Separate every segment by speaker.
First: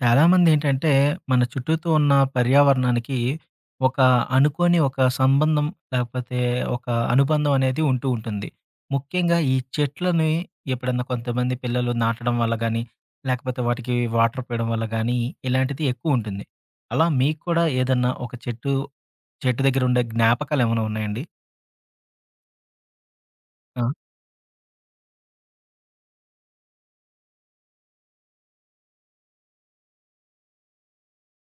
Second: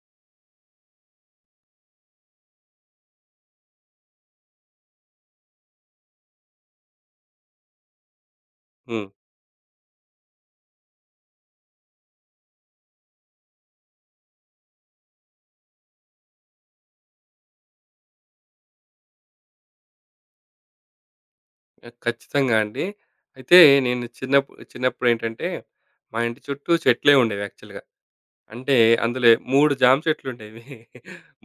Speaker 1: చాలామందేంటంటే, మన చుట్టూతో ఉన్న పర్యావరణానికి ఒక అనుకోని ఒక సంబంధం, లేకపోతే ఒక అనుబంధం అనేది ఉంటూ ఉంటుంది.
Speaker 2: హ్మ్.
Speaker 1: ముఖ్యంగా ఈ చెట్లని ఎప్పుడన్నా కొంతమంది పిల్లలు నాటడం వల్ల గానీ, లేకపోతే వాటికి వాటర్ పోయడం వల్ల గానీ, ఇలాంటిది ఎక్కువుంటుంది. అలా మీకు కూడా ఏదన్నా ఒక చెట్టు, చెట్టు దగ్గర ఉండే జ్ఞాపకాలేమైనా ఉన్నాయండి?
Speaker 2: ఆహ్, ఖచ్చితంగా అండి. అయితే
Speaker 1: ఆ!
Speaker 2: నేను చిన్నప్పుడేంటంటే, మా ఇంటి చుట్టూ చెట్లే ఉండేవి యాక్చువల్‌గా. అంటే అందులో 3 జామ చెట్లుండేవి.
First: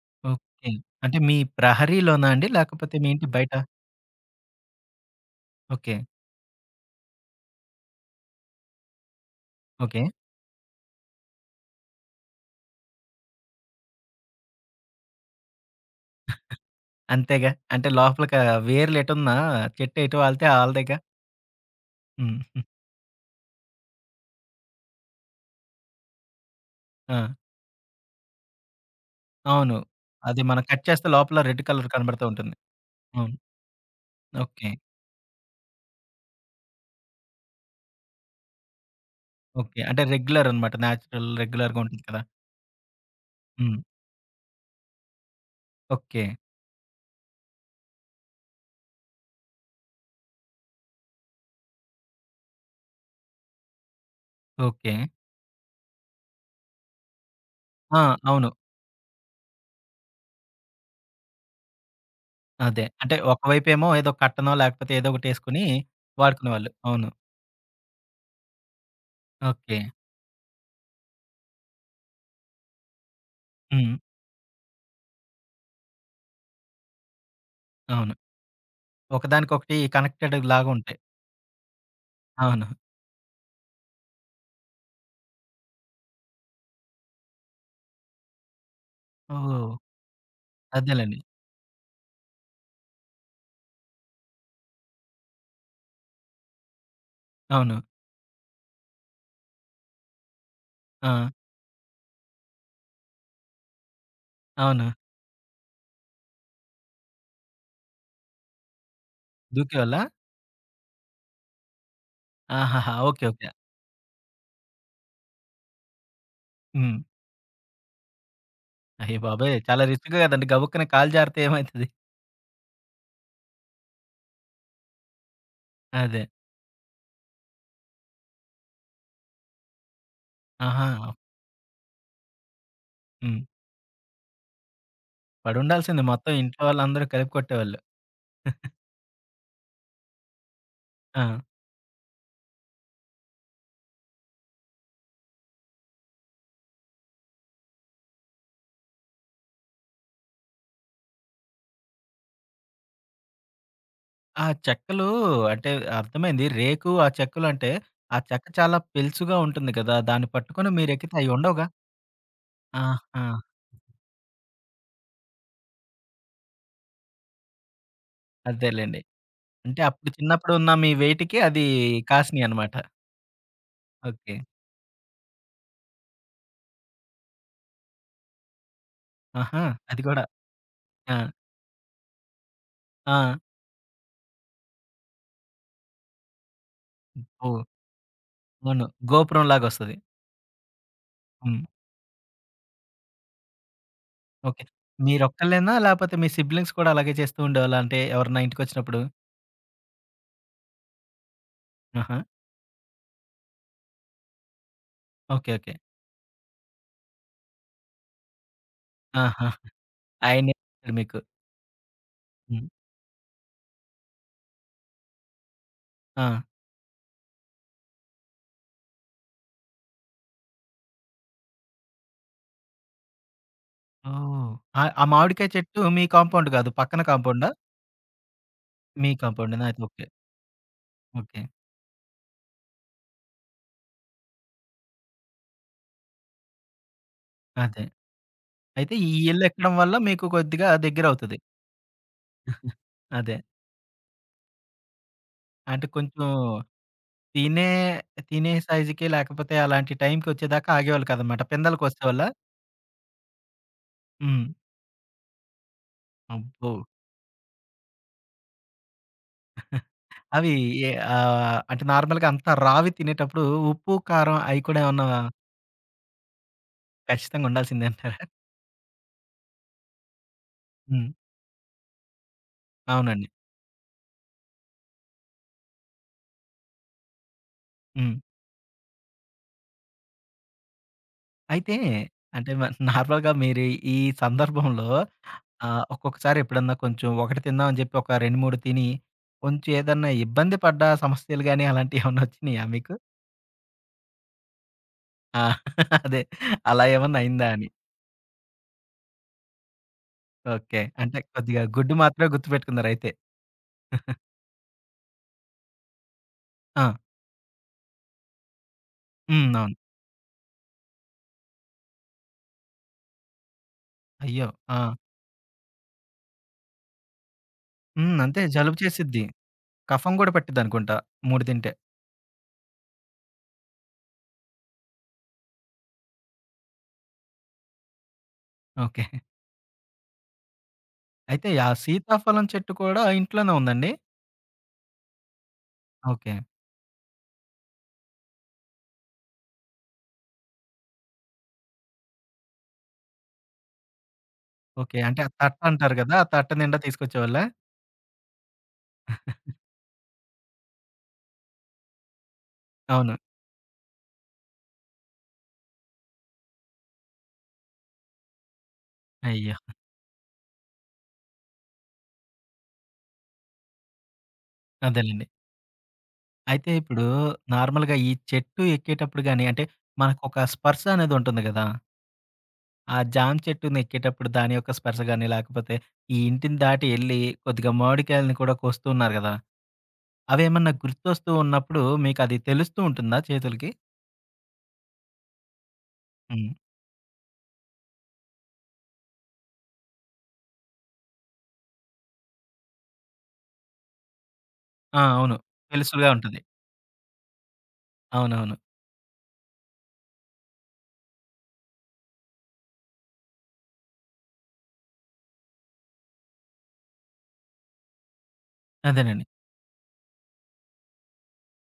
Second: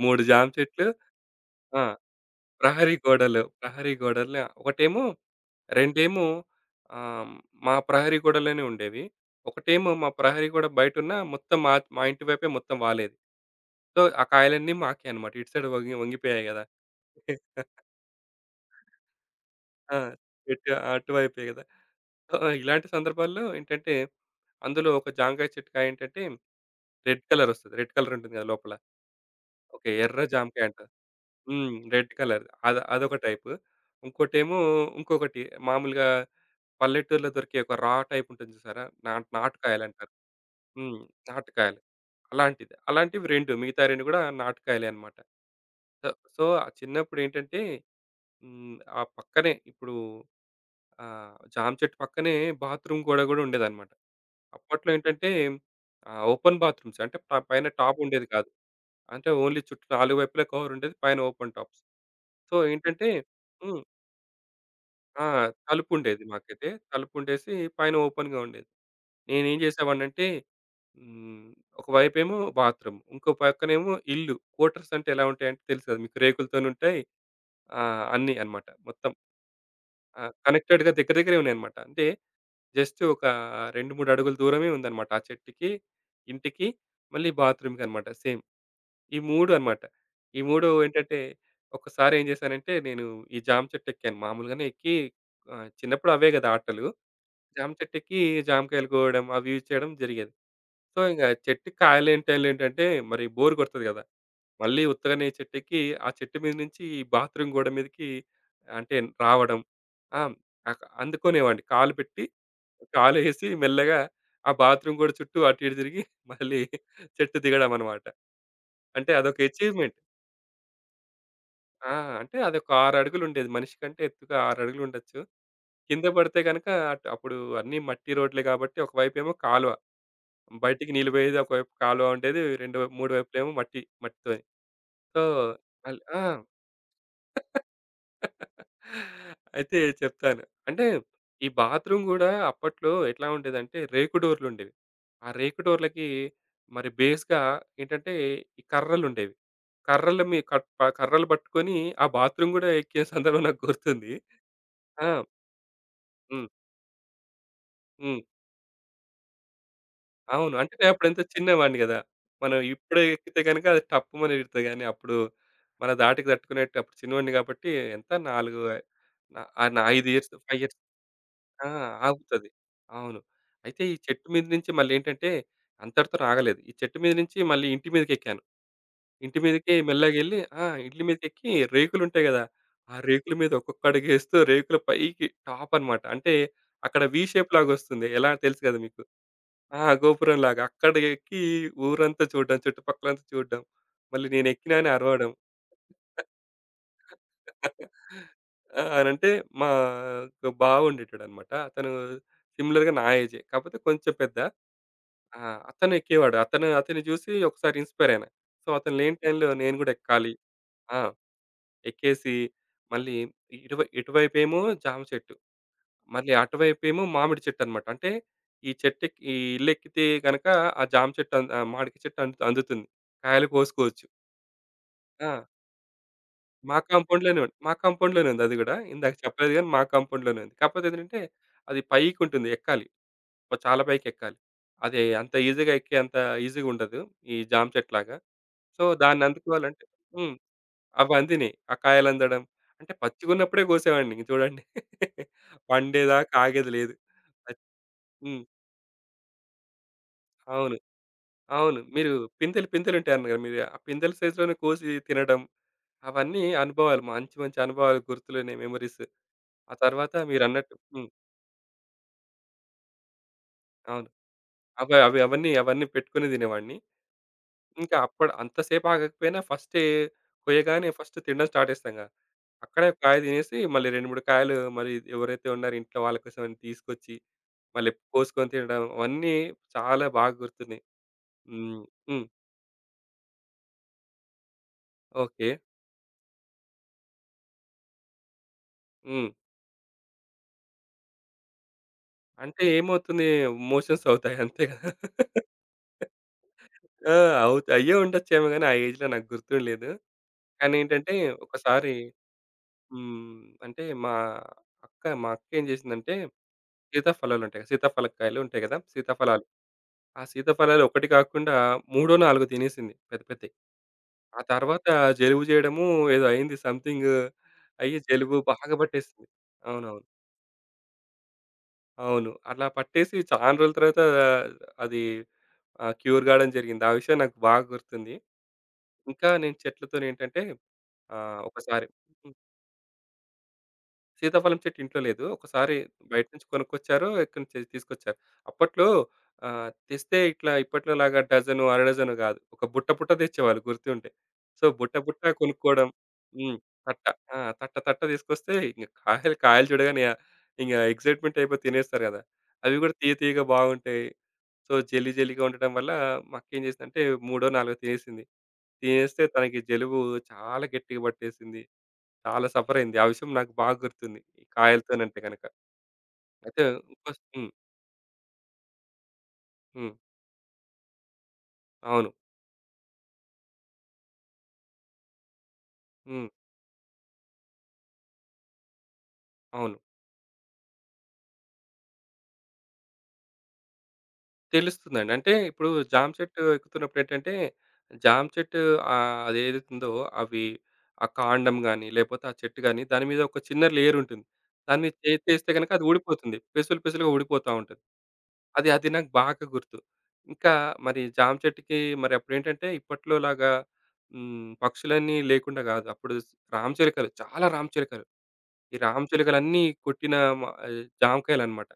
Speaker 2: 3 జామ
Speaker 1: ఓకే.
Speaker 2: చెట్లు.
Speaker 1: అంటే మీ
Speaker 2: ఆ!
Speaker 1: ప్రహరీలోనా అండి?
Speaker 2: ప్రహరీ
Speaker 1: లేకపోతే మీ ఇంటి
Speaker 2: గోడలు,
Speaker 1: బయట?
Speaker 2: ప్రహరీ గోడల్లో ఒకటేమో,
Speaker 1: ఓకే.
Speaker 2: రెండేమో, ఆహ్, మా ప్రహరీ గోడలోనే ఉండేవి. ఒకటేమో
Speaker 1: ఓకే.
Speaker 2: మా ప్రహరీ గోడ బయటున్న మొత్తం మా మా ఇంటి వైపే మొత్తం వాలేది. సో, ఆ కాయలన్నీ మాకే అన్నమాట. ఇటు సైడ్ వంగి వంగిపోయాయి గదా!
Speaker 1: అంతేగా. అంటే లోపలికా వేర్లెటున్నా
Speaker 2: ఆ!
Speaker 1: చెట్టెటు వాలితే
Speaker 2: చెట్టు
Speaker 1: ఆళ్ళదేగా.
Speaker 2: అటువైపే గదా! సో,
Speaker 1: హ్మ్. హ్మ్.
Speaker 2: ఇలాంటి సందర్భాల్లో ఏంటంటే అందులో ఒక జాంకాయ చిట్కాయ ఏంటంటే
Speaker 1: ఆ!
Speaker 2: రెడ్ కలర్ వస్తది. రెడ్ కలర్ ఉంటుంది కదా లోపల.
Speaker 1: అవును.
Speaker 2: ఓకే, ఎర్ర
Speaker 1: అది మనం
Speaker 2: జామకాయ
Speaker 1: కట్
Speaker 2: అంటారు.
Speaker 1: చేస్తే లోపల రెడ్
Speaker 2: హ్మ్.
Speaker 1: కలర్
Speaker 2: రెడ్
Speaker 1: కనబడుతూ
Speaker 2: కలర్
Speaker 1: ఉంటుంది.
Speaker 2: అదొక
Speaker 1: అవును.
Speaker 2: టైపు. ఇంకోటేమో,
Speaker 1: ఓకే.
Speaker 2: ఇంకొకటి మామూలుగా పల్లెటూరులో దొరికే ఒక రా టైప్ ఉంటుంది చూసారా? నాటు
Speaker 1: ఓకే. అంటే
Speaker 2: నాటుకాయలంటారు.
Speaker 1: రెగ్యులర్ అనమాట.
Speaker 2: హ్మ్.
Speaker 1: నేచురల్ రెగ్యులర్‌గా
Speaker 2: నాటుకాయలు.
Speaker 1: ఉంటుంది కదా!
Speaker 2: అలాంటిది. అలాంటివి 2,
Speaker 1: హ్మ్.
Speaker 2: మిగతా 2 కూడా నాటుకాయలే అన్నమాట. So,
Speaker 1: okay.
Speaker 2: సో, చిన్నప్పుడేంటంటే, హ్మ్, ఆ పక్కనే ఇప్పుడు జామ చెట్టు పక్కనే బాత్రూమ్ గోడ కూడా ఉండేదన్నమాట. అప్పట్లో
Speaker 1: ఓకే.
Speaker 2: ఏంటంటే ఓపెన్ బాత్రూమ్స్ అంటే పైన టాప్
Speaker 1: ఆ!
Speaker 2: ఉండేది కాదు.
Speaker 1: అవును.
Speaker 2: అంటే ఓన్లీ చుట్టూ నాలుగు వైపులా కవర్ ఉండేది. పైన ఓపెన్ టాప్స్. సో,
Speaker 1: అదే.
Speaker 2: ఏంటంటే,
Speaker 1: అంటే
Speaker 2: హ్మ్,
Speaker 1: ఒకవైపేమో ఏదో కట్టనో లేకపోతే ఏదో
Speaker 2: ఆ!
Speaker 1: ఒకటేసుకొని
Speaker 2: తలుపుండేది మాకైతే.
Speaker 1: వాడుకునేవాళ్ళు. అవును.
Speaker 2: తలుపుండేసి పైన ఓపెన్‌గా ఉండేది. నేనేం
Speaker 1: ఓకే.
Speaker 2: చేసేవాడినంటే, హ్మ్, ఒకవైపేమో బాత్రూమ్. ఇంకో పక్కనేమో
Speaker 1: హ్మ్.
Speaker 2: ఇల్లు. క్వార్టర్స్ అంటే ఎలా ఉంటాయంటే తెలుసు కదా మీకు, రేకులతోనుంటాయి.
Speaker 1: అవును.
Speaker 2: అన్నీ అన్నమాట మొత్తం.
Speaker 1: ఒకదానికొకటి కనెక్టెడ్ లాగా
Speaker 2: కనెక్టెడ్‌గా
Speaker 1: ఉంటాయి.
Speaker 2: దగ్గర దగ్గరే ఉన్నాయన్నమాట. అంటే
Speaker 1: అవును.
Speaker 2: జస్ట్ ఒక 2, 3 అడుగుల దూరమే ఉందన్నమాట. ఆ చెట్టుకి, ఇంటికి, మళ్ళీ బాత్రూమ్‌కి అన్నమాట సేమ్. ఈ 3
Speaker 1: ఓహ్!
Speaker 2: అన్నమాట. ఈ 3 ఏంటంటే,
Speaker 1: అదేలెండి.
Speaker 2: ఒకసారి ఏం చేశానంటే నేను ఈ జామ చెట్టు ఎక్కాను. మామూలుగానే ఎక్కి, చిన్నప్పుడు అవే కదా ఆటలు. జామ
Speaker 1: అవును.
Speaker 2: చెట్టు ఎక్కి జామకాయలు కోయడం, అవి ఇవి చేయడం జరిగేది. సో, ఇంక
Speaker 1: ఆ!
Speaker 2: చెట్టుకి కాయలేని టైంలో ఏంటంటే మరి బోర్ కొడతది కదా! మళ్ళీ
Speaker 1: అవును.
Speaker 2: ఉత్తగానే చెట్టెక్కి, ఆ చెట్టు మీద నుంచి బాత్రూమ్ గోడ మీదకి, అంటే రావడం.
Speaker 1: దూకేవాళ్ళా?
Speaker 2: ఆ! అందుకునేవాడిని. కాలు పెట్టి,
Speaker 1: ఆహాహా! ఓకే.
Speaker 2: కాలేసి
Speaker 1: ఓకే.
Speaker 2: మెల్లగా ఆ బాత్రూమ్ గోడ చుట్టూ అటు ఇటు తిరిగి మళ్ళీ
Speaker 1: హ్మ్.
Speaker 2: చెట్టు దిగడం అన్నమాట. అంటే
Speaker 1: అయ్య
Speaker 2: అదొక
Speaker 1: బాబోయ్! చాలా
Speaker 2: అచీవ్‌మెంట్.
Speaker 1: రిస్క్ కదండీ. గబుక్కన కాలు జారితే ఏమైతది?
Speaker 2: ఆ! అంటే అదొక 6 అడుగులుండేది. మనిషి కంటే ఎత్తుగా 6 అడుగులుండొచ్చు. కింద
Speaker 1: అదే.
Speaker 2: పడితే గనక అప్పుడు అన్నీ మట్టి రోడ్లే కాబట్టి ఒకవైపేమో కాలువ. బయటికి
Speaker 1: ఆహా!
Speaker 2: నీళ్ళు పోయేది, ఒకవైపు కాలువ ఉండేది. రెండో మూడో
Speaker 1: హ్మ్.
Speaker 2: వైపులేమో మట్టి మట్టితోని. సో,
Speaker 1: పడుండాల్సింది
Speaker 2: ఆ!
Speaker 1: మొత్తం ఇంట్లో వాళ్ళందరూ కలిపి కొట్టేవాళ్ళు.
Speaker 2: అయితే చెప్తాను. అంటే
Speaker 1: ఆ!
Speaker 2: ఈ బాత్రూమ్ గూడా అప్పట్లో ఎట్లా ఉండేదంటే రేకు డోర్‌లుండేవి. ఆ రేకు డోర్‌లకి మరి బేస్‌గా ఏంటంటే ఈ కర్రలుండేవి. కర్రల మీ కట్ ప కర్రలు పట్టుకొని ఆ బాత్రూమ్ గూడా ఎక్కిన సందర్భం నాకు గుర్తుంది.
Speaker 1: ఆ
Speaker 2: ఆ!
Speaker 1: చెక్కలు అంటే అర్థమైంది.
Speaker 2: హ్మ్.
Speaker 1: రేకు, ఆ చెక్కలు అంటే ఆ
Speaker 2: హ్మ్.
Speaker 1: చెక్క చాలా పెలుసుగా ఉంటుంది కదా! దాన్ని
Speaker 2: అవును.
Speaker 1: పట్టుకొని
Speaker 2: అంటే నేను
Speaker 1: మీరెక్కితే
Speaker 2: అప్పుడెంతో
Speaker 1: అయ్యుండవుగా?
Speaker 2: చిన్నవాడిని గదా! మనం ఇప్పుడే
Speaker 1: ఆహా!
Speaker 2: ఎక్కితే గనక అది టప్పుమని ఇడతది గానీ అప్పుడు మన ధాటికి తట్టుకునేటప్పుడు చిన్నోడిని కాబట్టి ఎంత 4,
Speaker 1: అదేలెండి.
Speaker 2: నా
Speaker 1: అంటే
Speaker 2: 5
Speaker 1: అప్పుడు
Speaker 2: ఇయర్స్,
Speaker 1: చిన్నప్పుడు
Speaker 2: 5
Speaker 1: ఉన్న
Speaker 2: ఇయర్స్.
Speaker 1: మీ వెయిట్‌కి అది
Speaker 2: ఆ!
Speaker 1: కాసినయి
Speaker 2: ఆగుతది.
Speaker 1: అన్నమాట.
Speaker 2: అవును. అయితే ఈ చెట్టు
Speaker 1: ఓకే.
Speaker 2: మీద నుంచి మళ్ళేంటంటే అంతటితో ఆగలేదు. ఈ చెట్టు మీద నుంచి మళ్ళీ ఇంటి మీదకెక్కాను. ఇంటి
Speaker 1: ఆహా!
Speaker 2: మీదకి
Speaker 1: అది కూడా.
Speaker 2: మెల్లగెళ్ళి, ఆ! ఇంటి
Speaker 1: ఆ!
Speaker 2: మీదకెక్కి రేకులుంటాయి గదా! ఆ
Speaker 1: ఆ!
Speaker 2: రేకుల మీద ఒక్కొక్క అడుగేస్తూ రేకుల పైకి టాప్ అనమాట. అంటే అక్కడ వి షేప్
Speaker 1: ఓహ్!
Speaker 2: లాగొస్తుంది. ఎలా తెలుసు కదా
Speaker 1: అవును.
Speaker 2: మీకు. ఆ!
Speaker 1: గోపురంలాగొస్తది.
Speaker 2: గోపురంలాగా అక్కడ ఎక్కి
Speaker 1: హ్మ్.
Speaker 2: ఊరంతా చూడడం, చుట్టుపక్కలంతా చూడడం. మళ్ళీ
Speaker 1: ఓకే.
Speaker 2: నేనెక్కినా అని అరవడం.
Speaker 1: మీరొక్కళ్ళేనా? లేపోతే మీ సిబ్లింగ్స్ కూడా అలాగే చేస్తూ ఉండేవాళ్ళా? అంటే ఎవరైనా
Speaker 2: ఆ!
Speaker 1: ఇంటికొచ్చినప్పుడు?
Speaker 2: అనంటే మా ఒక బావ ఉండేటోడనమాట. అతను
Speaker 1: ఆహా!
Speaker 2: సిమిలర్‌గా నా ఏజే. కాకపోతే కొంచెం పెద్ద. ఆ!
Speaker 1: ఓకే. ఓకే.
Speaker 2: అతను ఎక్కేవాడు. అతన్ని చూసి ఒకసారి ఇన్‌స్పైర్ అయినా. సో, అతను లేని
Speaker 1: ఆహా!
Speaker 2: టైంలో నేను గూడా ఎక్కాలి.
Speaker 1: ఆయనే ఇచ్చాడు
Speaker 2: ఆ!
Speaker 1: మీకు.
Speaker 2: ఎక్కేసి
Speaker 1: హ్మ్.
Speaker 2: మళ్ళీ ఇటువైపేమో జామ చెట్టు.
Speaker 1: ఆ!
Speaker 2: మళ్ళీ అటువైపేమో మామిడి చెట్టనమాట. అంటే ఈ చెట్టెక్కి ఈ ఇల్లెక్కితే గనక ఆ జామ చెట్టు అం ఆహ్, మామిడి చెట్టు అందుతుంది. కాయలు కోసుకోవచ్చు.
Speaker 1: ఓహ్! ఆ ఆ
Speaker 2: ఆ!
Speaker 1: మామిడికాయ చెట్టు మీ కాంపౌండ్ కాదు.
Speaker 2: మా
Speaker 1: పక్కన
Speaker 2: కాంపౌండ్‌లోనే
Speaker 1: కాంపౌండా?
Speaker 2: ఉంది. మా కాంపౌండ్‌లోనే ఉంది అది గూడా.
Speaker 1: మీ
Speaker 2: ఇందాక చెప్పలేదు
Speaker 1: కాంపౌండేనా?
Speaker 2: గానీ మా
Speaker 1: అయితే ఓకే.
Speaker 2: కాంపౌండ్‌లోనే ఉంది. కాకపోతే ఏంటంటే
Speaker 1: ఓకే.
Speaker 2: అది పైకి ఉంటుంది, ఎక్కాలి. ఒక చాలా పైకి ఎక్కాలి. అది అంత ఈజీగా ఎక్కేంత ఈజీగా ఉండదు, ఈ జామ
Speaker 1: అదే.
Speaker 2: చెట్టులాగా. సో,
Speaker 1: అయితే ఈ
Speaker 2: దాన్ని
Speaker 1: ఇల్లెక్కడం
Speaker 2: అందుకోవాలంటే,
Speaker 1: వల్ల మీకు
Speaker 2: హ్మ్,
Speaker 1: కొద్దిగా
Speaker 2: అవి
Speaker 1: దగ్గరవుతది.
Speaker 2: అందినియి. ఆ కాయలు అందడం. అంటే
Speaker 1: అదే.
Speaker 2: పచ్చిగున్నప్పుడే కోసేవాడిని ఇంక చూడండి.
Speaker 1: అంటే కొంచెం
Speaker 2: పండేదాకా ఆగేది లేదు. అద్
Speaker 1: తినే
Speaker 2: హ్మ్.
Speaker 1: తినే సైజుకి లేకపోతే అలాంటి టైంకొచ్చేదాకా
Speaker 2: అవును.
Speaker 1: ఆగేవాళ్ళు కాదనమాట.
Speaker 2: అవును. మీరు
Speaker 1: పిందెలకొచ్చేవాళ్ళా?
Speaker 2: పిందెలు పిందెలు ఉంటాయి అన్నారు కదా! మీరు ఆ పిందెల
Speaker 1: హ్మ్.
Speaker 2: సైజులోనే కోసి తినడం, అవన్నీ
Speaker 1: అబ్బో!
Speaker 2: అనుభవాలు. మంచి మంచి అనుభవాలు గుర్తులున్నాయి మెమోరీస్. ఆ తర్వాత
Speaker 1: అవి
Speaker 2: మీరన్నట్టు,
Speaker 1: ఏ
Speaker 2: హ్మ్,
Speaker 1: అంటే నార్మల్‌గా అంత రావి తినేటప్పుడు ఉప్పు,
Speaker 2: అవును.
Speaker 1: కారం అయి కూడా
Speaker 2: అవి
Speaker 1: ఏమన్నా
Speaker 2: అవి అవన్నీ అవన్నీ పెట్టుకొని తినేవాడిని.
Speaker 1: ఖచ్చితంగా ఉండాల్సిందే
Speaker 2: ఇంకా
Speaker 1: అంటారా?
Speaker 2: అప్పుడు అంతసేపు ఆగకపోయినా ఫస్టే, కొయ్యగానే
Speaker 1: హ్మ్.
Speaker 2: ఫస్ట్ తినడం స్టార్ట్ చేస్తాంగా. అక్కడే ఒక కాయ
Speaker 1: అవునండి.
Speaker 2: తినేసి మళ్ళీ 2, 3 కాయలు మరి ఎవరైతే ఉన్నారో ఇంట్లో వాళ్ళ కోసం అని తీసుకొచ్చి మళ్ళీ
Speaker 1: హ్మ్.
Speaker 2: కోసుకొని తినడం, అవన్నీ చాలా బాగా గుర్తున్నాయి.
Speaker 1: అయితే
Speaker 2: హ్మ్. హ్మ్.
Speaker 1: అంటే నార్మల్‌గా మీరు ఈ సందర్భంలో
Speaker 2: ఓకే.
Speaker 1: ఒక్కొక్కసారి ఎప్పుడన్నా కొంచెం ఒకటి తిందాం అని చెప్పి ఒక 2, 3 తిని
Speaker 2: హ్మ్.
Speaker 1: కొంచెం ఏదన్నా ఇబ్బంది పడ్డ సమస్యలు గాని అలాంటివి ఏమన్నా
Speaker 2: అంటే
Speaker 1: వచ్చినాయా మీకు?
Speaker 2: ఏమవుతుంది, మోషన్స్ అవుతాయి అంతే కదా!
Speaker 1: ఆ! అదే. అలా
Speaker 2: ఆ!
Speaker 1: ఏమన్నా అయిందా అని?
Speaker 2: అవుతాయి. అయ్యే ఉండొచ్చేమో గానీ ఆ ఏజ్‌లో నాకు గుర్తుండలేదు. కానీ
Speaker 1: ఓకే.
Speaker 2: ఏంటంటే
Speaker 1: అంటే కొద్దిగా
Speaker 2: ఒకసారి,
Speaker 1: గుడ్డు మాత్రమే గుర్తుపెట్టుకున్నారయితే.
Speaker 2: హ్మ్, అంటే మా అక్క, మా అక్కేం జేసిందంటే
Speaker 1: ఆ!
Speaker 2: సీతాఫలాలుంటాయి కదా! సీతాఫలకాయలు ఉంటాయి కదా! సీతాఫలాలు.
Speaker 1: హ్మ్. అవును.
Speaker 2: ఆ సీతాఫలాలు ఒకటి కాకుండా మూడో, నాలుగో తినేసింది పెద్ద పెద్దయి. ఆ
Speaker 1: అయ్యో! ఆ!
Speaker 2: తర్వాత జలుబు జేయడము, ఏదో అయింది సంథింగ్, అయ్యి
Speaker 1: హ్మ్.
Speaker 2: జలుబు
Speaker 1: అంతే
Speaker 2: బాగా
Speaker 1: జలుబు చేసిద్ది.
Speaker 2: పట్టేసింది. అవునవును.
Speaker 1: కఫం గూడా పట్టిద్దనుకుంటా 3 తింటే.
Speaker 2: అవును. అట్లా పట్టేసి చానా రోజుల తర్వాత అది క్యూర్ కావడం జరిగింది. ఆ విషయం నాకు బాగా గుర్తుంది.
Speaker 1: ఓకే.
Speaker 2: ఇంకా నేను చెట్లతోనేంటంటే,
Speaker 1: అయితే ఆ
Speaker 2: ఒకసారి
Speaker 1: సీతాఫలం చెట్టు కూడా ఇంట్లోనే ఉందండి?
Speaker 2: సీతాఫలం చెట్టు ఇంట్లో లేదు. ఒకసారి బయట
Speaker 1: ఓకే.
Speaker 2: నుంచి కొనుక్కొచ్చారు. ఇక్కడి నుంచి తీసుకొచ్చారు. అప్పట్లో తెస్తే ఇట్లా ఇప్పట్లోలాగా డజను, అర డజను గాదు. ఒక బుట్ట, బుట్ట తెచ్చేవాళ్ళు గుర్తుంటే. సో, బుట్ట,
Speaker 1: ఓకే. అంటే
Speaker 2: బుట్ట
Speaker 1: ఆ తట్ట
Speaker 2: కొనుక్కోవడం.
Speaker 1: అంటారు గదా! ఆ తట్ట
Speaker 2: హ్మ్.
Speaker 1: నిండా
Speaker 2: తట్ట. ఆ!
Speaker 1: తీసుకొచ్చేవాళ్ళా?
Speaker 2: తట్ట, తట్ట తీసుకొస్తే ఇంక కాయలు, కాయలు చూడగానే, ఆహ్, ఇంగ ఎక్సైట్‌మెంట్ అయిపోయి తినేస్తారు గదా! అవి గూడా తీయ,
Speaker 1: అవును.
Speaker 2: తీయగా బాగుంటాయి. సో, జెల్లీ, జెల్లీగా ఉండటం వల్ల మా అక్కేం చేసిందంటే మూడో, నాలుగో తినేసింది. తినేస్తే
Speaker 1: అయ్యో!
Speaker 2: తనకి జలుబు చాలా గట్టిగా పట్టేసింది. చాలా సఫరయింది. ఆ విషయం నాకు బాగా గుర్తుంది. ఈ కాయలతోనంటే
Speaker 1: అదేలెండి.
Speaker 2: గనక. అయితే
Speaker 1: అయితే ఇప్పుడు
Speaker 2: ఇంకో, హ్మ్,
Speaker 1: నార్మల్‌గా ఈ చెట్టు ఎక్కేటప్పుడు గాని అంటే
Speaker 2: హ్మ్,
Speaker 1: మనకొక స్పర్శ అనేదుంటుంది గదా!
Speaker 2: అవును,
Speaker 1: ఆ జామ చెట్టునెక్కేటప్పుడు దాని యొక్క స్పర్శ గాని, లేకపోతే ఈ
Speaker 2: హ్మ్,
Speaker 1: ఇంటిని దాటి ఎళ్లి కొద్దిగా మామిడికాయలని కూడా కోస్తూ ఉన్నారు గదా!
Speaker 2: అవును,
Speaker 1: అవేమన్నా గుర్తొస్తూ ఉన్నప్పుడు మీకది తెలుస్తూ ఉంటుందా చేతులకి?
Speaker 2: తెలుస్తుందండి. అంటే ఇప్పుడు జామ చెట్టు
Speaker 1: హ్మ్.
Speaker 2: ఎక్కుతున్నప్పుడేంటంటే, జామ చెట్టు, అదేదైతుందో అవి, ఆ కాండం గాని, లేపోతే ఆ చెట్టు గాని దాని మీద ఒక చిన్న లేయర్ ఉంటుంది. దాన్ని
Speaker 1: ఆ! అవును.
Speaker 2: చేత్తేస్తే గనక అది
Speaker 1: తెలుసుగా
Speaker 2: ఊడిపోతుంది.
Speaker 1: ఉంటది.
Speaker 2: పెసులు పెసులుగా ఊడిపోతా ఉంటుంది.
Speaker 1: అవునవును.
Speaker 2: అది అది నాకు బాగా గుర్తు. ఇంకా మరి జామ చెట్టుకి మరి అప్పుడేంటంటే ఇప్పట్లోలాగా, హ్మ్, పక్షులన్నీ లేకుండా గాదు. అప్పుడు రామచిలుకలు చాలా రామచిలుకలు. ఈ రామ
Speaker 1: అదేనండి.
Speaker 2: చిలుకలన్నీ కొట్టిన మ జామకాయలన్నమాట.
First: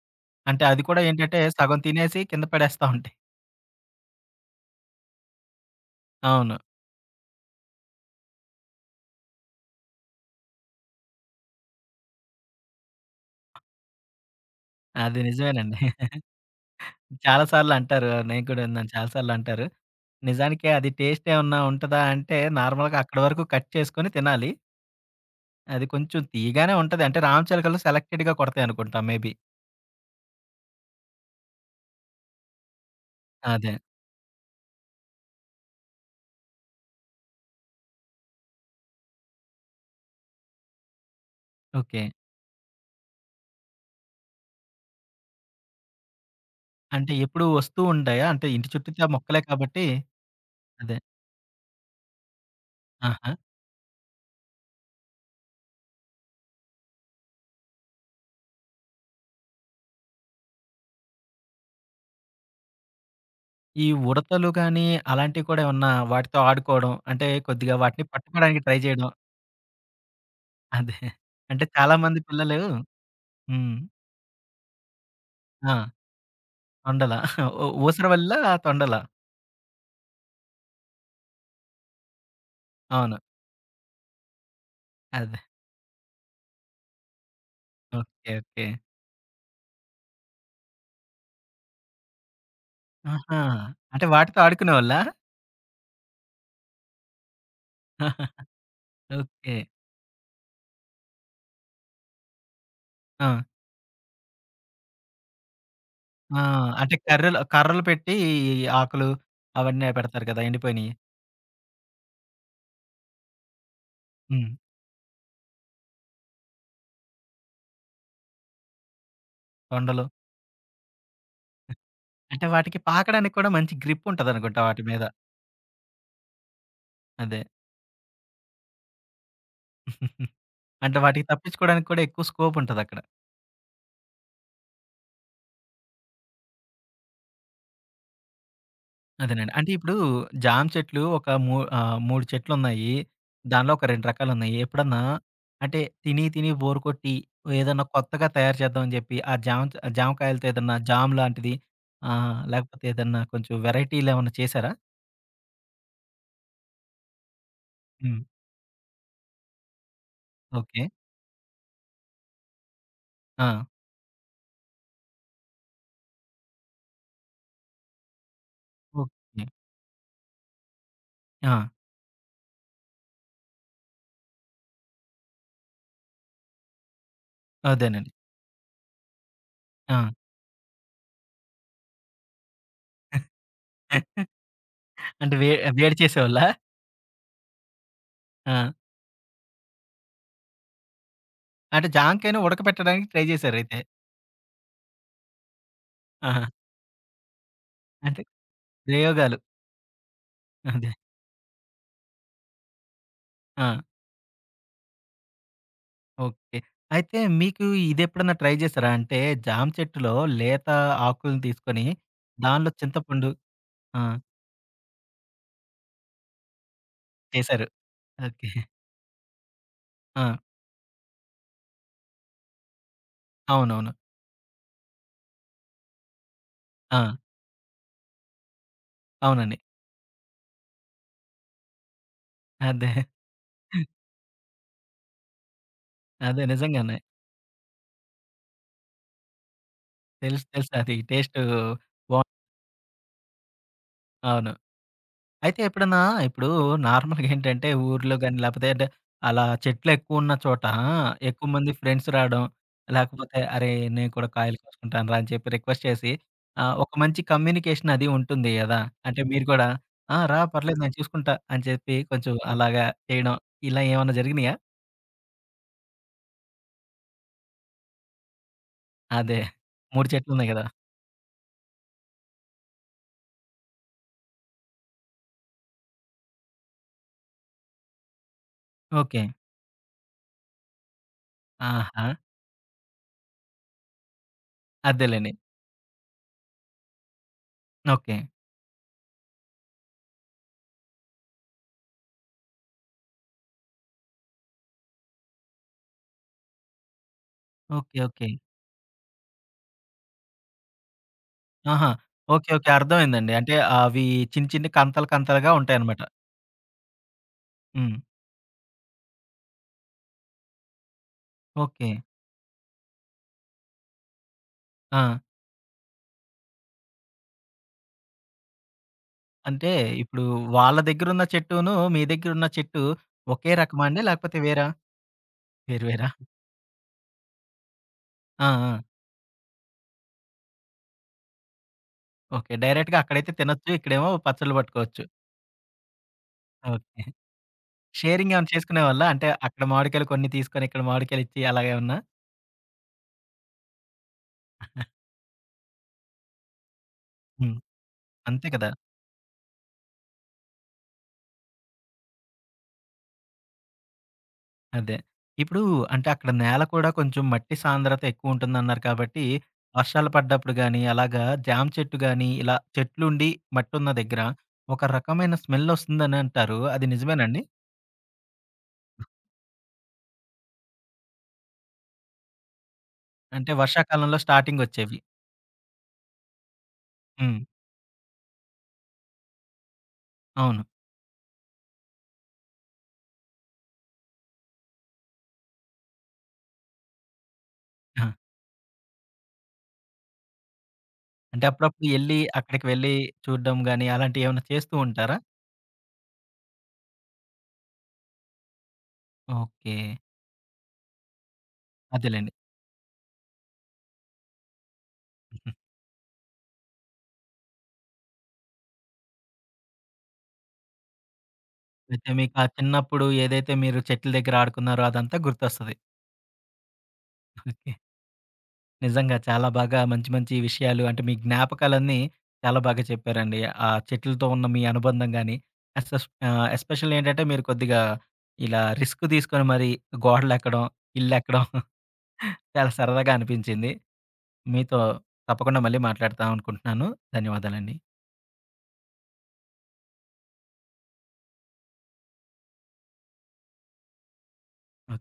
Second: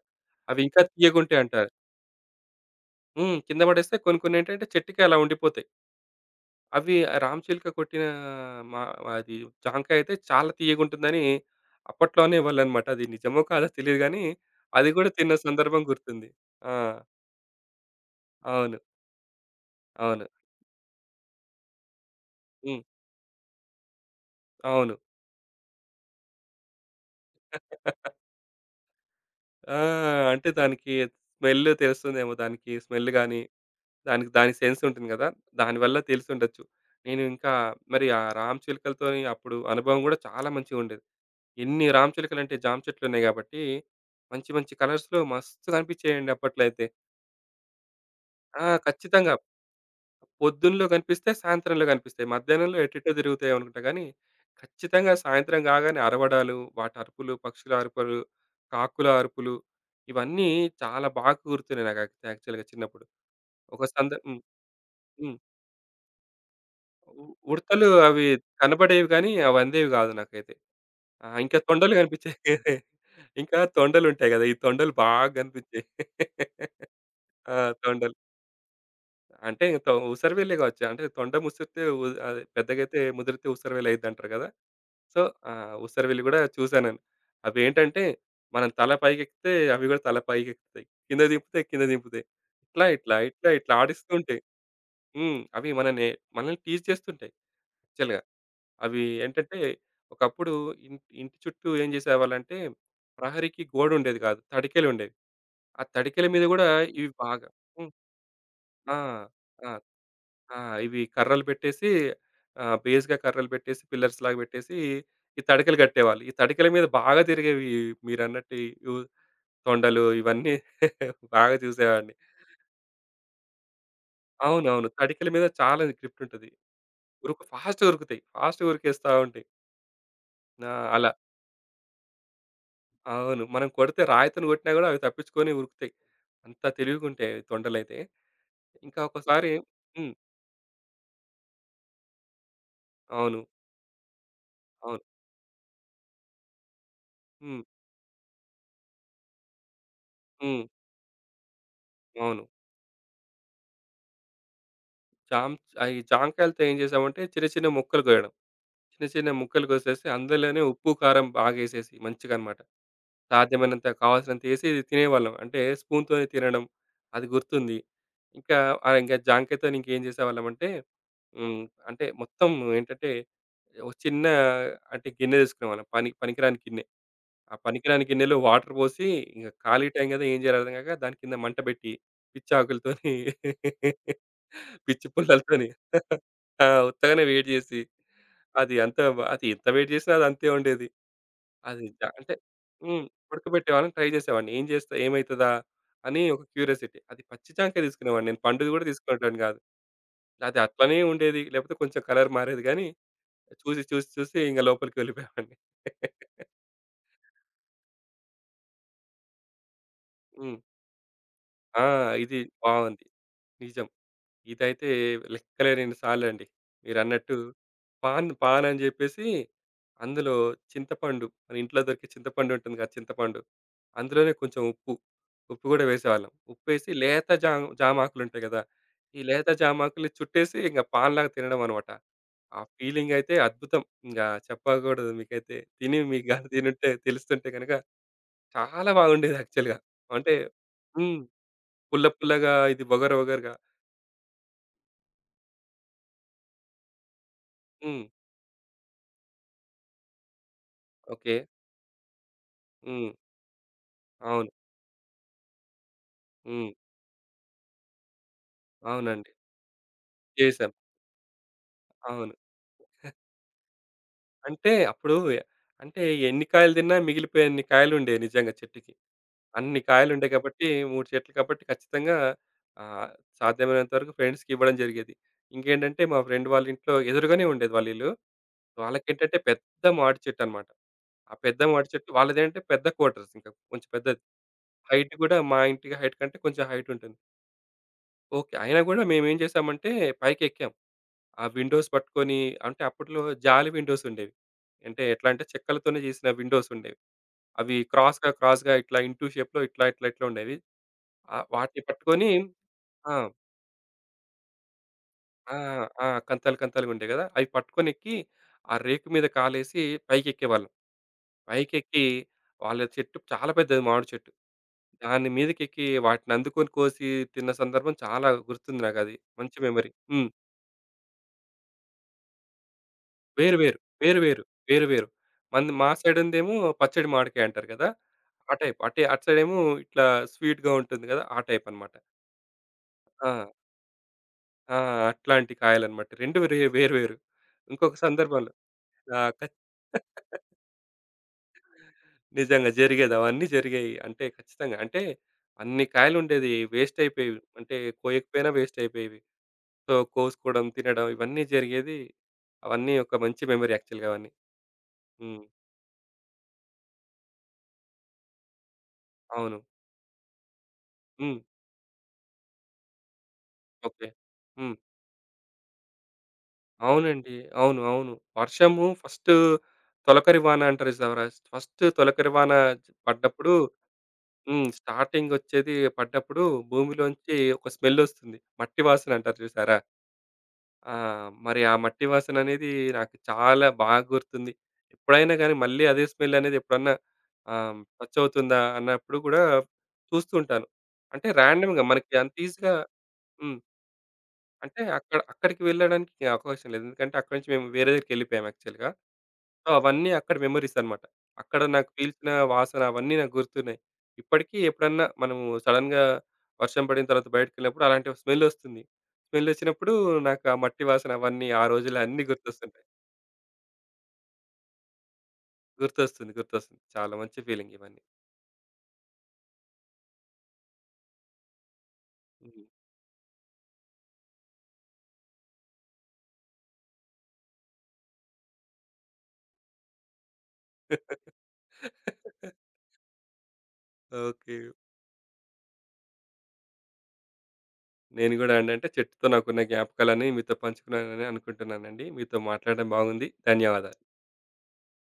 Speaker 2: అవి
Speaker 1: అంటే
Speaker 2: ఇంకా
Speaker 1: అది కూడా ఏంటంటే
Speaker 2: తియ్యగుంటాయంట.
Speaker 1: సగం తినేసి కింద పడేస్తా ఉంటాయి.
Speaker 2: హ్మ్. కింద పడేస్తే కొన్ని కొన్నేంటంటే చెట్టుకే అలా ఉండిపోతాయి.
Speaker 1: అవును.
Speaker 2: అవి రామ చిలుక కొట్టిన మ అది జామకాయ అయితే చాలా తియ్యగుంటుందని అప్పట్లో అనేవాళ్ళన్నమాట. అది నిజమో కాదో తెలీదు గానీ, అది గూడా
Speaker 1: అది
Speaker 2: తిన్న
Speaker 1: నిజమేనండి.
Speaker 2: సందర్భం గుర్తుంది. ఆ!
Speaker 1: చాలా సార్లు అంటారు. నేను కూడా
Speaker 2: అవును.
Speaker 1: విన్నాను చాలా సార్లు అంటారు.
Speaker 2: అవును.
Speaker 1: నిజానికి అది టేస్ట్ ఏమన్నా ఉంటదా అంటే
Speaker 2: హ్మ్.
Speaker 1: నార్మల్‌గా అక్కడి వరకు కట్ చేసుకొని తినాలి.
Speaker 2: అవును.
Speaker 1: అది కొంచెం తీయగానే ఉంటది. అంటే రామచిలకలు సెలెక్టెడ్‌గా కొడతాయి అనుకుంటా మేబీ.
Speaker 2: ఆ! అంటే దానికి స్మెల్ తెలుస్తుందేమో. దానికి స్మెల్ గాని,
Speaker 1: అదే.
Speaker 2: దానికి దాని సెన్స్ ఉంటుంది గదా! దానివల్ల తెలిసుండొచ్చు. నేను ఇంకా మరి ఆ రామచిలుకలతోని అప్పుడు అనుభవం గూడా చాలా మంచిగుండేది. ఎన్ని
Speaker 1: ఓకే.
Speaker 2: రామచిలుకలంటే జామ చెట్లున్నాయి గాబట్టి, మంచి మంచి కలర్స్‌లో మస్తు కనిపించేయండి అప్పట్లో అయితే.
Speaker 1: అంటే ఎప్పుడూ వస్తూ ఉంటాయా? అంటే
Speaker 2: ఆ!
Speaker 1: ఇంటి చుట్టూతా
Speaker 2: ఖచ్చితంగా.
Speaker 1: మొక్కలే కాబట్టి
Speaker 2: పొద్దున్నలో
Speaker 1: అదే.
Speaker 2: కనిపిస్తాయి, సాయంత్రంలో కనిపిస్తాయి. మధ్యాహ్నంలో ఎటెటో
Speaker 1: ఆహా!
Speaker 2: తిరుగుతాయి అనుకుంటా గానీ, ఖచ్చితంగా సాయంత్రం కాగానే అరవడాలు, వాటి అరుపులు, పక్షుల అరుపులు, కాకుల అరుపులు, ఇవన్నీ చాలా బాగా గుర్తున్నాయి నాకు యాక్చువల్‌గా చిన్నప్పుడు. ఒక
Speaker 1: ఈ
Speaker 2: సంద హ్మ్.
Speaker 1: ఉడతలు గాని
Speaker 2: హ్మ్.
Speaker 1: అలాంటివి కూడా ఏమన్నా వాటితో ఆడుకోవడం
Speaker 2: ఉ
Speaker 1: అంటే కొద్దిగా
Speaker 2: ఉడతలు
Speaker 1: వాటిని
Speaker 2: అవి
Speaker 1: పట్టుకోవడానికి ట్రై
Speaker 2: కనబడేవి
Speaker 1: చేయడం
Speaker 2: గానీ, అవి అందేవి కాదు నాకైతే.
Speaker 1: అదే.
Speaker 2: ఆ! ఇంకా
Speaker 1: అంటే
Speaker 2: తొండలు
Speaker 1: చాలా మంది
Speaker 2: కనిపించాయి.
Speaker 1: పిల్లలు
Speaker 2: ఇంకా
Speaker 1: హ్మ్.
Speaker 2: తొండలుంటాయి కదా! ఈ తొండలు బాగా
Speaker 1: ఆ!
Speaker 2: కనిపించాయి.
Speaker 1: తొండల.
Speaker 2: ఆ!
Speaker 1: ఓ
Speaker 2: తొండలు.
Speaker 1: ఊసరవెల్లా, తొండల.
Speaker 2: అంటే ఇంక ఉసరవెల్లే కావచ్చు. అంటే తొండ ముసిరితే అది పెద్దగైతే
Speaker 1: అవును.
Speaker 2: ముదిరితే ఉసరవెల్లి అయిద్దంటారు కదా! సో,
Speaker 1: అదే.
Speaker 2: ఉసరవెల్లి కూడా చూసా నేను. అవేంటంటే
Speaker 1: ఓకే. ఓకే.
Speaker 2: మనం తల పైకెక్కితే అవి కూడా తల పైకెక్కుతాయి. కింద దింపుతే కింద దింపుతాయి. ఇట్లా, ఇట్లా,
Speaker 1: ఆహా!
Speaker 2: ఇట్లా, ఇట్లా
Speaker 1: అంటే
Speaker 2: ఆడిస్తూ
Speaker 1: వాటితో
Speaker 2: ఉంటాయి.
Speaker 1: ఆడుకునేవాళ్ళా?
Speaker 2: హ్మ్. అవి మనని మనల్ని టీజ్ చేస్తుంటాయి యాక్చువల్‌గా. అవి
Speaker 1: ఓకే.
Speaker 2: ఏంటంటే ఒకప్పుడు ఇం ఇంటి చుట్టూ ఏం చేసేవాళ్ళంటే
Speaker 1: ఆ!
Speaker 2: ప్రహరీకి గోడుండేది కాదు, తడికెలుండేవి. ఆ తడికెల
Speaker 1: ఆ!
Speaker 2: మీద కూడా
Speaker 1: అంటే
Speaker 2: ఇవి
Speaker 1: కర్రలు
Speaker 2: బాగా,
Speaker 1: కర్రలు
Speaker 2: హ్మ్,
Speaker 1: పెట్టి ఈ
Speaker 2: ఆ!
Speaker 1: ఆకులు
Speaker 2: ఆ!
Speaker 1: అవన్నీ పెడతారు కదా!
Speaker 2: ఆ!
Speaker 1: ఎండిపోయినియి.
Speaker 2: ఇవి కర్రలు పెట్టేసి, బేస్‌గా కర్రలు పెట్టేసి పిల్లర్స్ లాగా
Speaker 1: హ్మ్.
Speaker 2: పెట్టేసి ఈ తడికలు కట్టేవాళ్ళు. ఈ తడికల మీద బాగా తిరిగేవి మీరన్నట్టు ఈ తొండలు
Speaker 1: తొండలు.
Speaker 2: ఇవన్నీ బాగా చూసేవాడిని.
Speaker 1: అంటే వాటికి పాకడానికి కూడా మంచి గ్రిప్ ఉంటదనుకుంటా వాటి
Speaker 2: అవునవును.
Speaker 1: మీద.
Speaker 2: తడికల మీద చాలా గ్రిఫ్ట్ ఉంటది.
Speaker 1: అదే.
Speaker 2: ఫాస్ట్‌గా ఉరుకుతాయి. ఫాస్ట్‌గా ఉరికేస్తా ఉంటాయి. ఆ!
Speaker 1: అంటే
Speaker 2: అలా.
Speaker 1: వాటికి తప్పించుకోవడానికి కూడా ఎక్కువ స్కోప్ ఉంటదక్కడ.
Speaker 2: అవును. మనం కొడితే రాయితోని కొట్టినా కూడా అవి తప్పించుకొని ఉరుకుతాయి. అంత తెలివిగుంటాయి అవి తొండలైతే. ఇంకా ఒకసారి,
Speaker 1: అదేనండి. అంటే ఇప్పుడు
Speaker 2: హ్మ్,
Speaker 1: జామ చెట్లు ఒక 3 చెట్లున్నాయి.
Speaker 2: అవును,
Speaker 1: దానిలో ఒక 2 రకాలున్నాయి. ఎప్పుడన్నా
Speaker 2: అవును,
Speaker 1: అంటే తిని, తిని బోర్ కొట్టి
Speaker 2: హ్మ్,
Speaker 1: ఏదన్నా కొత్తగా తయారు చేద్దామని చెప్పి ఆ జామకాయలతో
Speaker 2: హ్మ్,
Speaker 1: ఏదన్నా జామ్ లాంటిది
Speaker 2: అవును.
Speaker 1: లేకపోతే ఏదన్నా కొంచెం వెరైటీలు ఏమన్నా చేశారా?
Speaker 2: జామ్ అయి జాంకాయలతో ఏం చేసామంటే చిన్న చిన్న ముక్కలు
Speaker 1: హ్మ్.
Speaker 2: కోయడం. చిన్న చిన్న ముక్కలు కోసేసి అందులోనే
Speaker 1: ఓకే.
Speaker 2: ఉప్పు, కారం బాగేసేసి మంచిగనమాట.
Speaker 1: ఆ!
Speaker 2: సాధ్యమైనంత కావాల్సినంతేసి తినేవాళ్ళం. అంటే స్పూన్‌తోనే తినడం, అది గుర్తుంది. ఇంకా ఇంకా
Speaker 1: ఓకే.
Speaker 2: జాంకాయతోని ఇంకేం చేసేవాళ్ళమంటే,
Speaker 1: ఆ!
Speaker 2: హ్మ్, అంటే మొత్తం ఏంటంటే ఒక చిన్న, అంటే గిన్నె తీసుకునేవాళ్ళం. పనికిరాని గిన్నె. ఆ పనికిరాని
Speaker 1: అదేనండి.
Speaker 2: గిన్నెలో వాటర్ పోసి, ఇంక ఖాళీ
Speaker 1: ఆ!
Speaker 2: టైం కదా, ఏం చేయాలో అర్థం కాక దాని కింద మంట పెట్టి, పిచ్చి ఆకులతోని, పిచ్చి
Speaker 1: అంటే
Speaker 2: పుల్లలతోని,
Speaker 1: వేడి చేసేవాళ్ళా?
Speaker 2: ఆ! ఉత్తగానే వేడి చేసి,
Speaker 1: ఆ!
Speaker 2: అది అంత అది ఎంత వెయిట్ చేసినా అది అంతే ఉండేది. అది
Speaker 1: అంటే
Speaker 2: జ అంటే
Speaker 1: జామకాయని
Speaker 2: హ్మ్,
Speaker 1: ఉడకబెట్టడానికి ట్రై చేశారైతే.
Speaker 2: ఉడకబెట్టేవాళ్ళని ట్రై చేసేవాడిని. ఏం చేస్తా ఏమైతదా అని ఒక
Speaker 1: ఆహా!
Speaker 2: క్యూరియాసిటీ. అది పచ్చి జాంకాయ
Speaker 1: అంటే
Speaker 2: తీసుకునేవాడిని. నేను పండుది కూడా
Speaker 1: ప్రయోగాలు.
Speaker 2: తీసుకునేటోడిని కాదు. అది
Speaker 1: అదే.
Speaker 2: అట్లనే ఉండేది. లేకపోతే కొంచెం కలర్ మారేది గానీ,
Speaker 1: ఆ!
Speaker 2: చూసి చూసి చూసి ఇంక లోపలికి వెళ్ళిపోయేవాడిని.
Speaker 1: ఓకే. అయితే మీకు ఇదెప్పుడన్నా ట్రై చేసారా? అంటే జామ చెట్టులో
Speaker 2: హ్మ్.
Speaker 1: లేత ఆకుల్ని
Speaker 2: ఆ!
Speaker 1: తీసుకొని
Speaker 2: ఇది
Speaker 1: దానిలో
Speaker 2: బావుంది.
Speaker 1: చింతపండు
Speaker 2: నిజం.
Speaker 1: ఆ!
Speaker 2: ఇదైతే లెక్కలేనన్ని సార్లండి. మీరన్నట్టు
Speaker 1: చేశారు.
Speaker 2: Pan
Speaker 1: okay.
Speaker 2: పాన్ అని జెప్పేసి
Speaker 1: ఆ!
Speaker 2: అందులో చింతపండు, మన ఇంట్లో దొరికే చింతపండు ఉంటుంది గదా, చింతపండు.
Speaker 1: అవునవును.
Speaker 2: అందులోనే కొంచెం ఉప్పు, గూడా వేసేవాళ్ళం. ఉప్పేసి
Speaker 1: ఆ!
Speaker 2: లేత జామాకులుంటాయి గదా! ఈ లేత
Speaker 1: అవునండి.
Speaker 2: జామాకుల్ని చుట్టేసి ఇంగ పాన్‌లాగా తినడం అన్నమాట. ఆ
Speaker 1: అదే.
Speaker 2: ఫీలింగయితే అద్భుతం. ఇంగా చెప్పగూడదు మీకైతే. తిని మీకు
Speaker 1: అదే
Speaker 2: గాని తినుంటే
Speaker 1: నిజంగానే.
Speaker 2: తెలుస్తుంటే గనక చాలా బాగుండేది యాక్చువల్‌గా. అంటే
Speaker 1: తెలుసు, తెలుసు అది
Speaker 2: హ్మ్,
Speaker 1: టేస్టు
Speaker 2: పుల్ల
Speaker 1: బా
Speaker 2: పుల్లగా ఇది వగరు వగరుగా.
Speaker 1: అవును. అయితే ఎప్పుడన్నా ఇప్పుడు నార్మల్‌గా ఏంటంటే
Speaker 2: హ్మ్.
Speaker 1: ఊర్లో గాని, లేపోతే అంటే అలా చెట్లెక్కువున్న చోట
Speaker 2: ఓకే.
Speaker 1: ఎక్కువ మంది ఫ్రెండ్స్ రాడం,
Speaker 2: హ్మ్.
Speaker 1: లేకపోతే "అరే! నేను కూడా
Speaker 2: అవును.
Speaker 1: కాయలు కోసుకుంటానురా" అని చెప్పి రిక్వెస్ట్ చేసి
Speaker 2: హ్మ్.
Speaker 1: ఒక మంచి కమ్యూనికేషన్ అది ఉంటుంది గదా! అంటే
Speaker 2: అవునండి.
Speaker 1: మీరు కూడా "ఆ! రా
Speaker 2: చేసాం.
Speaker 1: పర్లేదు నేను చూసుకుంటా" అని చెప్పి
Speaker 2: అవును.
Speaker 1: కొంచెం అలాగా చేయడం ఇలా ఏమన్నా జరిగినాయా?
Speaker 2: అంటే అప్పుడు ఎ- అంటే ఎన్ని కాయలు తిన్నా మిగిలిపోయేన్ని కాయలుండేవి నిజంగా చెట్టుకి.
Speaker 1: అదే.
Speaker 2: అన్ని
Speaker 1: 3
Speaker 2: కాయలుండేయి
Speaker 1: చెట్లున్నాయి
Speaker 2: కాబట్టి
Speaker 1: గదా!
Speaker 2: 3 చెట్లు కాబట్టి ఖచ్చితంగా, ఆహ్, సాధ్యమైనంత వరకు ఫ్రెండ్స్‌కి ఇవ్వడం జరిగేది. ఇంకేంటంటే మా ఫ్రెండ్ వాళ్ళ ఇంట్లో ఎదురుగానే ఉండేది వాళ్ళ ఇల్లు.
Speaker 1: ఓకే.
Speaker 2: వాళ్ళకేంటంటే పెద్ద మాడి చెట్టన్నమాట. ఆ పెద్ద మాడి
Speaker 1: ఆహా!
Speaker 2: చెట్టు వాళ్ళదేంటంటే పెద్ద క్వార్టర్స్, ఇంకా కొంచెం పెద్దది. హైట్
Speaker 1: అదేలెండి.
Speaker 2: గూడా మా ఇంటి హైట్ కంటే కొంచెం హైట్ ఉంటుంది.
Speaker 1: ఓకే.
Speaker 2: ఓకే. అయినా గూడా మేమేం చేసామంటే పైకెక్కాం. ఆ విండోస్ పట్టుకొని, అంటే అప్పట్లో జాలి విండోస్ ఉండేవి. అంటే ఎట్లా అంటే చెక్కలతోనే చేసిన విండోస్ ఉండేవి. అవి
Speaker 1: ఓకే. ఓకే.
Speaker 2: క్రాస్‌గా, క్రాస్‌గా ఇట్లా ఇంటూ షేప్‌లో ఇట్లా, ఇట్లా, ఇట్లా ఉండేవి. వాటిని
Speaker 1: ఆహా!
Speaker 2: పట్టుకొని,
Speaker 1: ఓకే. ఓకే.
Speaker 2: ఆ!
Speaker 1: అర్థమైందండి. అంటే అవి చిన్న చిన్న కంతలు కంతలుగా
Speaker 2: ఆ!
Speaker 1: ఉంటాయన్నమాట.
Speaker 2: ఆ! కంతాలు కంతాలుగా ఉండేవి కదా! అవి
Speaker 1: హ్మ్.
Speaker 2: పట్టుకొనెక్కి ఆ రేకు మీద కాలేసి పైకెక్కేవాళ్ళం.
Speaker 1: ఓకే.
Speaker 2: పైకెక్కి వాళ్ళ చెట్టు చాలా పెద్దది మామిడి చెట్టు.
Speaker 1: ఆ!
Speaker 2: దాని మీదకెక్కి వాటిని అందుకొని కోసి తిన్న సందర్భం చాలా గుర్తుంది నాకది. మంచి
Speaker 1: అంటే
Speaker 2: మెమరీ.
Speaker 1: ఇప్పుడు
Speaker 2: హ్మ్.
Speaker 1: వాళ్ళ దగ్గరున్న చెట్టును, మీ దగ్గరున్న చెట్టు ఒకే
Speaker 2: వేరు, వేరు.
Speaker 1: రకమా అండి?
Speaker 2: వేరు,
Speaker 1: లేకపోతే
Speaker 2: వేరు.
Speaker 1: వేరా?
Speaker 2: వేరు, వేరు.
Speaker 1: వేరు
Speaker 2: మా
Speaker 1: వేరా?
Speaker 2: సైడుందేమో పచ్చడి మామిడికాయ అంటారు కదా!
Speaker 1: ఆ!
Speaker 2: ఆ టైప్.
Speaker 1: ఆ!
Speaker 2: అటే అటు సైడేమో ఇట్లా స్వీట్‌గా ఉంటుంది కదా! ఆ టైప్ అన్నమాట.
Speaker 1: ఓకే. డైరెక్ట్‌గా
Speaker 2: ఆ!
Speaker 1: అక్కడైతే తినొచ్చు. ఇక్కడేమో పచ్చళ్ళు
Speaker 2: ఆ!
Speaker 1: పట్టుకోవచ్చు.
Speaker 2: అట్లాంటి కాయలన్నమాట. 2 వేరే వేరు, వేరు.
Speaker 1: ఓకే.
Speaker 2: వేరు. ఇంకొక
Speaker 1: షేరింగ్ ఏమన్నా
Speaker 2: సందర్భంలో
Speaker 1: చేసుకునేవాళ్ళా?
Speaker 2: ఆ!
Speaker 1: అంటే అక్కడ మామిడికాయలు కొన్ని తీసుకొని, ఇక్కడ మామిడికాయలిచ్చి అలాగేమన్నా?
Speaker 2: నిజంగా జరిగేది. అవన్నీ జరిగాయి. అంటే ఖచ్చితంగా. అంటే అన్ని కాయలుండేది వేస్ట్ అయిపోయేవి.
Speaker 1: హ్మ్.
Speaker 2: అంటే
Speaker 1: అంతే
Speaker 2: కోయకపోయినా
Speaker 1: కదా!
Speaker 2: వేస్ట్ అయిపోయేవి. సో, కోసుకోవడం, తినడం, ఇవన్నీ జరిగేది. అవన్నీ ఒక మంచి మెమరీ యాక్చువల్‌గా అవన్నీ.
Speaker 1: అదే.
Speaker 2: హ్మ్.
Speaker 1: ఇప్పుడు అంటే అక్కడ నేల కూడా కొంచెం మట్టి సాంద్రత ఎక్కువుంటుందన్నారు కాబట్టి,
Speaker 2: అవును.
Speaker 1: వర్షాలు పడ్డప్పుడు గానీ, అలాగా
Speaker 2: హ్మ్.
Speaker 1: జామ చెట్టు గానీ, ఇలా చెట్లుండి మట్టున్న
Speaker 2: ఓకే.
Speaker 1: దగ్గర
Speaker 2: హ్మ్.
Speaker 1: ఒక రకమైన స్మెల్లొస్తుందని అంటారు. అది
Speaker 2: అవునండి.
Speaker 1: నిజమేనండి?
Speaker 2: అవును. అవును. వర్షము ఫస్ట్, తొలకరి వాన అంటారు చూసారా? ఫస్ట్ తొలకరి వాన
Speaker 1: అంటే
Speaker 2: పడ్డప్పుడు,
Speaker 1: వర్షాకాలంలో
Speaker 2: హ్మ్,
Speaker 1: స్టార్టింగొచ్చేవి.
Speaker 2: స్టార్టింగ్ వచ్చేది, పడ్డప్పుడు భూమిలోంచి
Speaker 1: హ్మ్.
Speaker 2: ఒక స్మెల్ వస్తుంది. మట్టి వాసన అంటారు చూసారా?
Speaker 1: అవును.
Speaker 2: ఆ! మరి ఆ మట్టి వాసన అనేది నాకు చాలా బాగా గుర్తుంది. ఎప్పుడైనా గాని మళ్ళీ అదే స్మెల్ అనేది ఎప్పుడన్నా
Speaker 1: ఆ!
Speaker 2: టచ్ అవుతుందా అన్నప్పుడు కూడా చూస్తూ ఉంటాను. అంటే
Speaker 1: అంటే
Speaker 2: రాండమ్‌గా
Speaker 1: అప్పుడప్పుడు
Speaker 2: మనకి
Speaker 1: యెళ్లి,
Speaker 2: అంత
Speaker 1: అక్కడికి
Speaker 2: ఈజీ‌గా,
Speaker 1: వెళ్ళి
Speaker 2: హ్మ్,
Speaker 1: చూడడం గానీ, అలాంటియేమన్నా చేస్తూ
Speaker 2: అంటే
Speaker 1: ఉంటారా?
Speaker 2: అక్కడికి వెళ్ళడానికి అవకాశం లేదు. ఎందుకంటే అక్కడి నుంచి మేము వేరే దగ్గరికెళ్ళిపోయాం యాక్చువల్‌గా. So,
Speaker 1: okay.
Speaker 2: అవన్నీ అక్కడ మెమోరీస్ అన్నమాట. అక్కడ నాకు పీల్చిన
Speaker 1: అదేలెండి.
Speaker 2: వాసన అవన్నీ నాకు గుర్తున్నాయి. ఇప్పటికీ ఎప్పుడన్నా మనము సడెన్‌గా వర్షం పడిన తర్వాత బయటికెళ్ళినప్పుడు అలాంటి స్మెల్ వస్తుంది. స్మెల్ వచ్చినప్పుడు నాకు ఆ మట్టి వాసన అవన్నీ ఆ రోజులు
Speaker 1: అయితే
Speaker 2: అన్నీ
Speaker 1: మీకు ఆ
Speaker 2: గుర్తొస్తుంటాయి.
Speaker 1: చిన్నప్పుడు ఏదైతే మీరు చెట్ల దగ్గర ఆడుకున్నారో అదంతా గుర్తొస్తది.
Speaker 2: గుర్తొస్తుంది, గుర్తొస్తుంది. చాలా మంచి ఫీలింగ్
Speaker 1: ఓకే.
Speaker 2: ఇవన్నీ.
Speaker 1: నిజంగా చాలా బాగా మంచి మంచి విషయాలు అంటే మీ జ్ఞాపకాలన్నీ చాలా
Speaker 2: హ్మ్.
Speaker 1: బాగా చెప్పారండి. ఆ చెట్లతో ఉన్న మీ అనుబంధం గాని, ఎస్పెషల్లీ ఏంటంటే మీరు కొద్దిగా ఇలా రిస్క్ తీసుకొని మరి గోడలెక్కడం, ఇల్లెక్కడం చాలా సరదాగా అనిపించింది.
Speaker 2: ఓకే.
Speaker 1: మీతో తప్పకుండా మళ్ళీ మాట్లాడతాం అనుకుంటున్నాను. ధన్యవాదాలండి.
Speaker 2: నేను గూడా అండి. అంటే చెట్టుతో నాకున్న జ్ఞాపకాలన్నీ మీతో పంచుకున్నానని అనుకుంటున్నానండి. మీతో మాట్లాడడం బాగుంది. ధన్యవాదాలు.
Speaker 1: ఓకే.